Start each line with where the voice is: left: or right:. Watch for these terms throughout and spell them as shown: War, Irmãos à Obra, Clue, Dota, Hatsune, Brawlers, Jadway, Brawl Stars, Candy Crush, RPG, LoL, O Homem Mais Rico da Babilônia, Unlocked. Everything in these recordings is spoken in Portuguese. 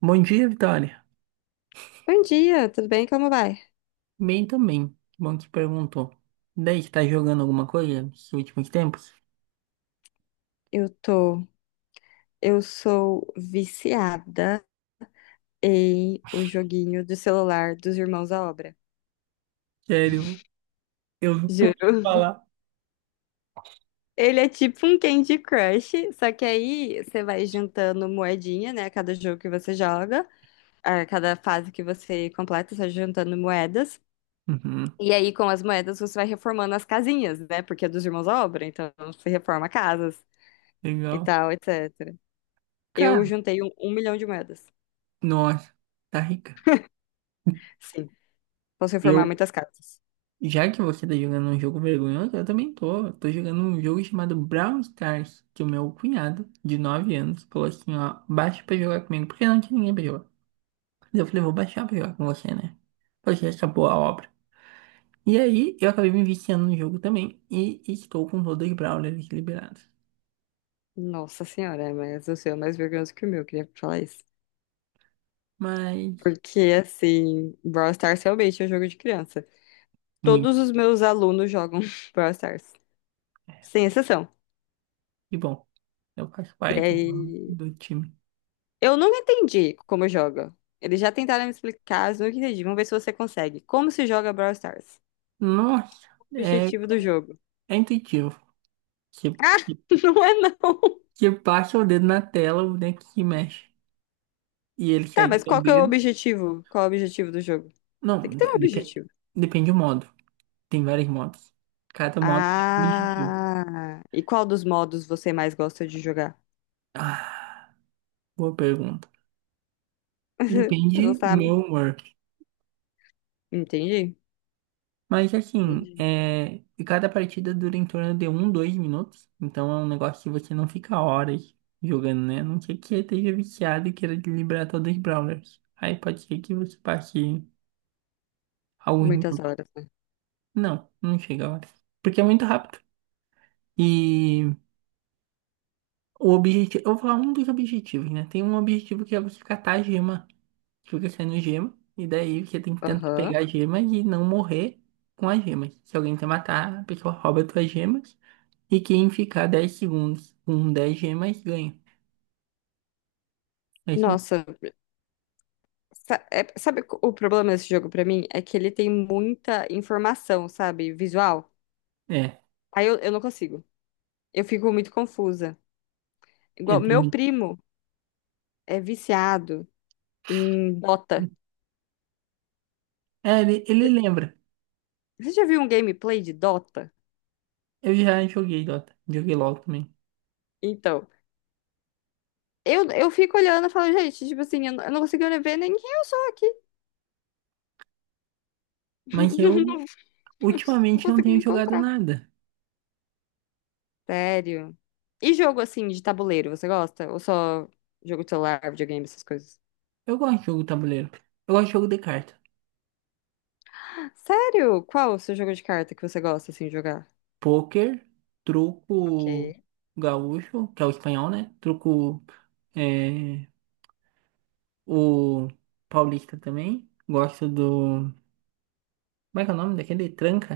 right: Bom dia, Vitória.
left: Bom dia, tudo bem? Como vai?
right: Bem também. Que bom que perguntou. Daí que tá jogando alguma coisa nos últimos tempos?
left: Eu tô. Eu sou viciada em o joguinho do celular dos Irmãos à Obra.
right: Sério, eu não posso
left: Juro.
right: falar.
left: Ele é tipo um Candy Crush, só que aí você vai juntando moedinha, né? A cada jogo que você joga, a cada fase que você completa, você vai juntando moedas.
right: Uhum,
left: E aí, com as moedas, você vai reformando as casinhas, né? Porque é dos Irmãos à Obra, então você reforma casas e
right: legal.
left: tal, etc. Eu
right: Cara,
left: juntei um milhão de moedas.
right: nossa, tá rica.
left: Sim, posso reformar
right: Eu,
left: muitas casas.
right: já que você tá jogando um jogo vergonhoso, eu também tô. Tô jogando um jogo chamado Brawl Stars, que o meu cunhado, de 9 anos, falou assim, ó, baixa pra jogar comigo, porque não tinha ninguém pra jogar. Eu falei, vou baixar pra jogar com você, né? Porque acabou a obra. E aí, eu acabei me viciando no jogo também e estou com todos os Brawlers liberados.
left: Nossa senhora, mas o seu é mais vergonhoso que o meu, queria falar isso.
right: Mas,
left: Porque, assim, Brawl Stars realmente é um jogo de criança.
right: muito.
left: Todos os meus alunos jogam Brawl Stars, sem exceção.
right: Que bom. Eu faço
left: E
right: parte do,
left: aí,
right: do time.
left: eu nunca entendi como joga. Eles já tentaram me explicar, mas eu nunca entendi. Vamos ver se você consegue. Como se joga Brawl Stars?
right: Nossa,
left: O
right: é,
left: objetivo do jogo.
right: é intuitivo. Você,
left: Ah, não é não.
right: você passa o dedo na tela, o boneco se mexe. E ele
left: Tá,
right: segue o
left: mas
right: seu
left: qual que é o
right: dedo.
left: objetivo? Qual é o objetivo do jogo? Tem que
right: Não,
left: ter um
right: depende,
left: objetivo.
right: depende do modo. Tem vários modos. Cada modo tem um objetivo.
left: Ah, e qual dos modos você mais gosta de jogar?
right: Ah, boa pergunta.
left: Você não
right: Depende do meu
left: sabe?
right: humor.
left: Entendi.
right: Mas assim,
left: Entendi.
right: é... e cada partida dura em torno de um, dois minutos. Então é um negócio que você não fica horas jogando, né? A não ser que esteja viciado e queira liberar todos os brawlers. Aí pode ser que você passe alguns
left: Muitas
right: minutos.
left: horas, né?
right: Não, não chega a hora. Porque é muito rápido. E o objetivo. Eu vou falar um dos objetivos, né? Tem um objetivo que é você catar a gema. Fica saindo gema. E daí você tem que tentar
left: Aham.
right: pegar a gema e não morrer com as gemas. Se alguém te matar, a pessoa rouba as tuas gemas. E quem ficar 10 segundos com 10 gemas ganha. Mas eu-
left: Nossa, sabe o problema desse jogo pra mim? É que ele tem muita informação, sabe? Visual.
right: É,
left: Aí eu não consigo. Eu fico muito confusa. Igual,
right: ele
left: meu
right: tem.
left: primo é viciado em Dota.
right: É, ele lembra.
left: Você já viu um gameplay de Dota?
right: Eu já joguei Dota, joguei LoL também.
left: Então, eu fico olhando e falo, gente, tipo assim, eu não consigo nem ver nem quem eu sou aqui.
right: Mas eu
left: Não, não
right: ultimamente não
left: consigo
right: tenho
left: me
right: jogado
left: encontrar.
right: nada.
left: Sério? E jogo assim de tabuleiro, você gosta? Ou só jogo de celular, videogame, essas coisas?
right: Eu gosto de jogo tabuleiro. Eu gosto de jogo de carta.
left: Sério? Qual o seu jogo de carta que você gosta assim de jogar?
right: Poker,
left: Ok.
right: truco gaúcho, que é o espanhol, né? Truco é, o paulista também. Gosto do. Como é que é o nome daquele? Tranca?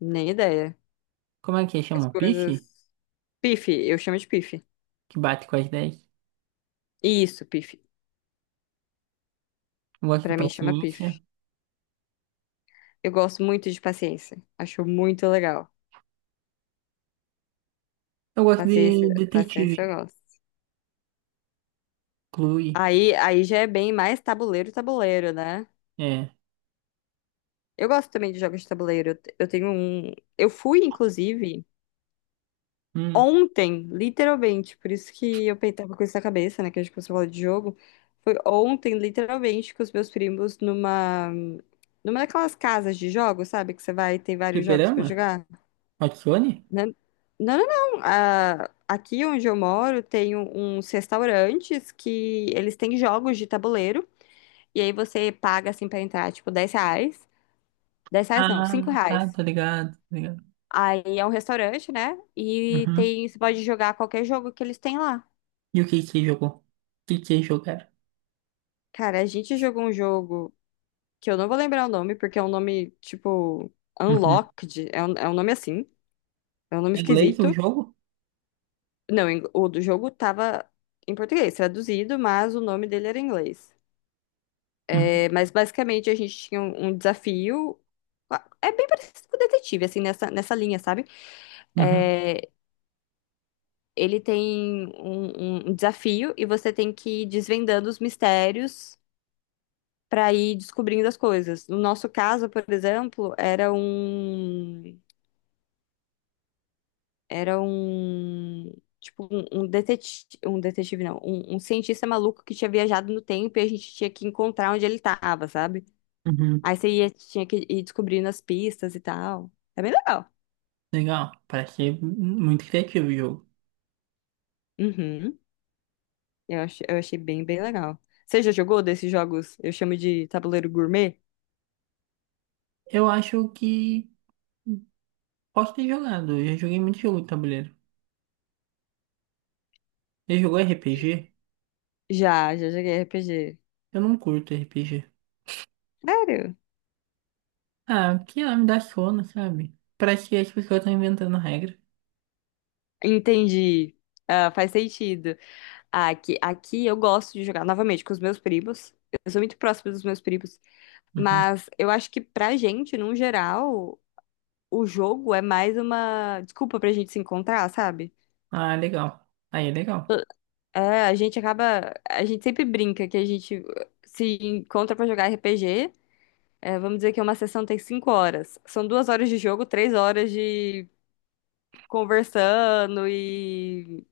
left: Nem ideia.
right: Como é que
left: Que as
right: chama?
left: coisas.
right: Piche?
left: Pife, eu chamo de pife.
right: Que bate com as 10.
left: Isso, pife.
right: Eu gosto de
left: Pra mim chama
right: paciência.
left: pife. Eu gosto muito de paciência. Acho muito legal.
right: Eu gosto
left: Paciência,
right: de
left: paciência
right: detetive.
left: eu gosto.
right: Clue.
left: Aí já é bem mais tabuleiro, tabuleiro, né?
right: É.
left: Eu gosto também de jogos de tabuleiro. Eu tenho um. Eu fui, inclusive.
right: Hum.
left: Ontem, literalmente, por isso que tava com isso na cabeça, né? Que a gente começou a falar de jogo. Foi ontem, literalmente, com os meus primos numa. Numa daquelas casas de jogos, sabe? Que você vai e tem vários jogos pra
right: Fliperama?
left: jogar.
right: Hatsune?
left: Né? Não, não, não. Ah, aqui onde eu moro tem uns restaurantes que eles têm jogos de tabuleiro. E aí você paga, assim, pra entrar, tipo, R$ 10. Dez reais não, 5
right: Ah, tá,
left: reais.
right: tá ligado, tá ligado.
left: Aí é um restaurante, né? E
right: Uhum.
left: tem, você pode jogar qualquer jogo que eles têm lá.
right: E o que que você jogou? O que que você jogaram?
left: Cara, a gente jogou um jogo que eu não vou lembrar o nome, porque é um nome, tipo,
right: Uhum.
left: Unlocked. É um nome assim. É um nome
right: Em inglês o
left: esquisito.
right: jogo?
left: Não, em- o do jogo tava em português, traduzido, mas o nome dele era em inglês.
right: Uhum.
left: É, mas basicamente a gente tinha um desafio. É bem parecido com o detetive, assim, nessa linha, sabe?
right: Uhum.
left: É, ele tem um desafio e você tem que ir desvendando os mistérios. Para ir descobrindo as coisas. No nosso caso, por exemplo, era um tipo um detetive, um detetive não, um cientista maluco que tinha viajado no tempo e a gente tinha que encontrar onde ele estava, sabe?
right: Uhum.
left: Aí você ia, tinha que ir descobrindo as pistas e tal. É bem legal.
right: Legal. Parece ser muito criativo o jogo.
left: Uhum. Eu achei bem, bem legal. Você já jogou desses jogos? Eu chamo de tabuleiro gourmet?
right: Eu acho que posso ter jogado. Eu já joguei muito jogo de tabuleiro. Você jogou RPG?
left: Já, já joguei RPG.
right: Eu não curto RPG.
left: Sério?
right: Ah, porque ela me dá sono, sabe? Parece que as pessoas estão inventando regra.
left: Entendi. Ah, faz sentido. Aqui eu gosto de jogar novamente com os meus primos. Eu sou muito próxima dos meus primos.
right: Uhum.
left: Mas eu acho que pra gente, num geral, o jogo é mais uma desculpa pra gente se encontrar, sabe?
right: Ah, legal. Aí é legal.
left: É, a gente acaba. A gente sempre brinca que a gente se encontra pra jogar RPG. É, vamos dizer que uma sessão tem 5 horas. São 2 horas de jogo, 3 horas de conversando e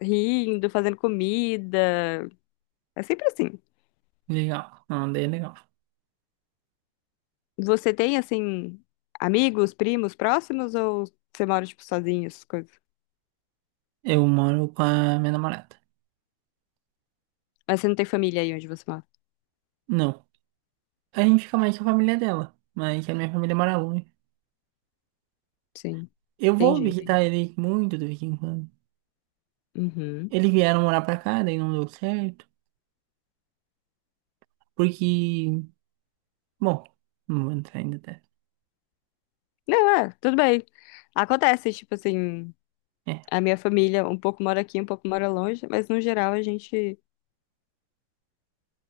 left: rindo, fazendo comida. É sempre assim.
right: Legal. Não, daí é legal.
left: Você tem, assim, amigos, primos próximos ou você mora, tipo, sozinho, essas coisas?
right: Eu moro com a minha namorada.
left: Mas você não tem família aí onde você mora?
right: Não. A gente fica mais com a família dela. Mas a minha família mora longe.
left: Sim.
right: Eu vou
left: Entendi, entendi.
right: visitar ele muito de vez em quando.
left: Uhum.
right: Eles vieram morar pra cá, daí não deu certo. Porque. Bom, não vou entrar ainda até.
left: Não, é, tudo bem. Acontece, tipo assim,
right: É.
left: a minha família um pouco mora aqui, um pouco mora longe, mas no geral a gente,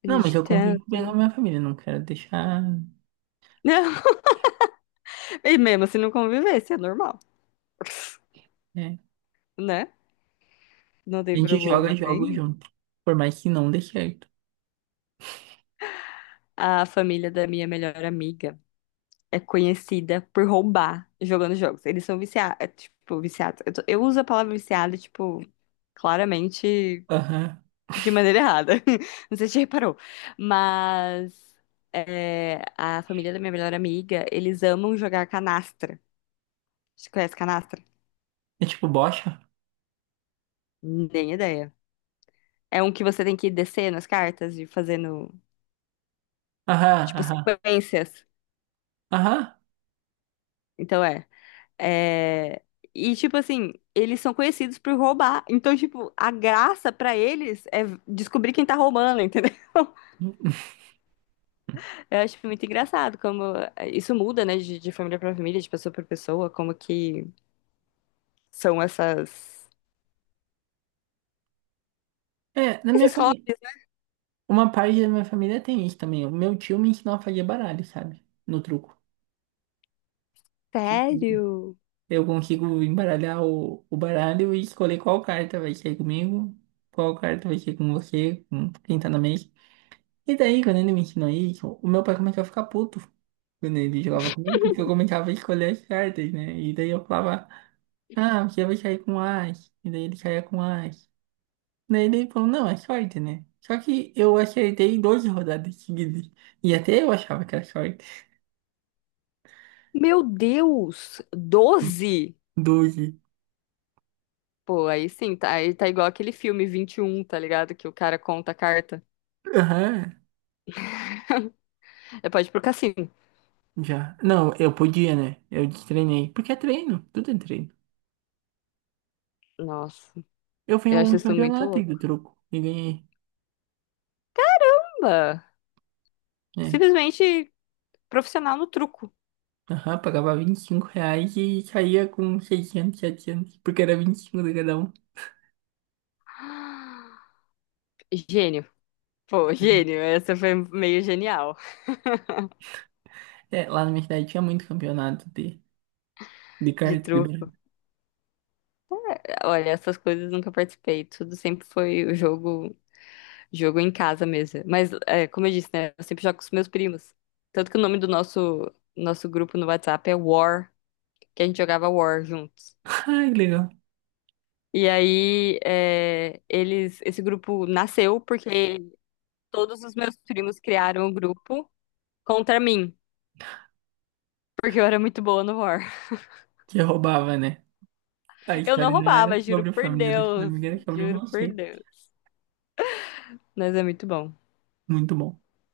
left: a
right: Não, mas
left: gente
right: eu convivo
left: tenta,
right: bem com
left: né?
right: a minha família. Não quero deixar.
left: Não, e mesmo se não convivesse, é normal,
right: É.
left: né? Não
right: A
left: tem
right: gente joga
left: problema
right: jogos
left: nem.
right: junto. Por mais que não dê certo.
left: A família da minha melhor amiga é conhecida por roubar jogando jogos. Eles são viciados, tipo, viciados. Eu uso a palavra viciada tipo, claramente
right: Aham.
left: de maneira errada. Não sei se você reparou. Mas é, a família da minha melhor amiga, eles amam jogar canastra. Você conhece canastra?
right: É tipo bocha?
left: Nem ideia. É um que você tem que descer nas cartas e fazendo,
right: Aham,
left: tipo,
right: aham.
left: sequências.
right: Aham.
left: Então é. É, e, tipo assim, eles são conhecidos por roubar. Então, tipo, a graça pra eles é descobrir quem tá roubando, entendeu? Eu acho muito engraçado como é, isso muda, né, de família pra família, de pessoa pra pessoa, como que são essas...
right: É, na minha
left: esses
right: família.
left: hobbies, né?
right: Uma parte da minha família tem isso também. O meu tio me ensinou a fazer baralho, sabe? No truco. Tipo,
left: Sério?
right: eu consigo embaralhar o baralho e escolher qual carta vai ser comigo, qual carta vai ser com você, com quem tá na mesa. E daí, quando ele me ensinou isso, o meu pai começou a ficar puto quando ele jogava comigo, porque eu começava a escolher as cartas, né? E daí eu falava, ah, você vai sair com as. E daí ele saía com as. Daí ele falou, não, é short, né? Só que eu acertei 12 rodadas seguidas. E até eu achava que era short.
left: Meu Deus! 12.
right: 12.
left: Pô, aí sim, tá, aí tá igual aquele filme 21, tá ligado? Que o cara conta a carta.
right: Aham,
left: É, pode ir pro cassino.
right: já. Não, eu podia, né? Eu destreinei. Porque é treino, tudo é treino.
left: Nossa,
right: Eu fui a
left: eu acho
right: um
left: isso muito
right: campeonato do
left: louco.
right: truco e ganhei.
left: Caramba!
right: É.
left: Simplesmente. Profissional no truco.
right: Aham, pagava R$ 25 e saía com 600 700 porque era 25 de cada um.
left: Gênio. Pô, gênio, essa foi meio genial
right: É, lá na minha cidade tinha muito campeonato de,
left: de
right: carta de
left: truco.
right: baralho.
left: Olha, essas coisas nunca participei, tudo sempre foi o jogo, jogo em casa mesmo. Mas, é, como eu disse, né, eu sempre jogo com os meus primos. Tanto que o nome do nosso, nosso grupo no WhatsApp é War, que a gente jogava War juntos.
right: Ai, que legal.
left: E aí, é, eles, esse grupo nasceu porque todos os meus primos criaram o grupo contra mim, porque eu era muito boa no War.
right: Que eu roubava, né? A
left: Eu não
right: história não era
left: roubava, juro
right: sobre a
left: por
right: família da sua
left: Deus.
right: amiga, era sobre
left: Juro por
right: você.
left: Deus. Mas é muito bom.
right: Muito bom.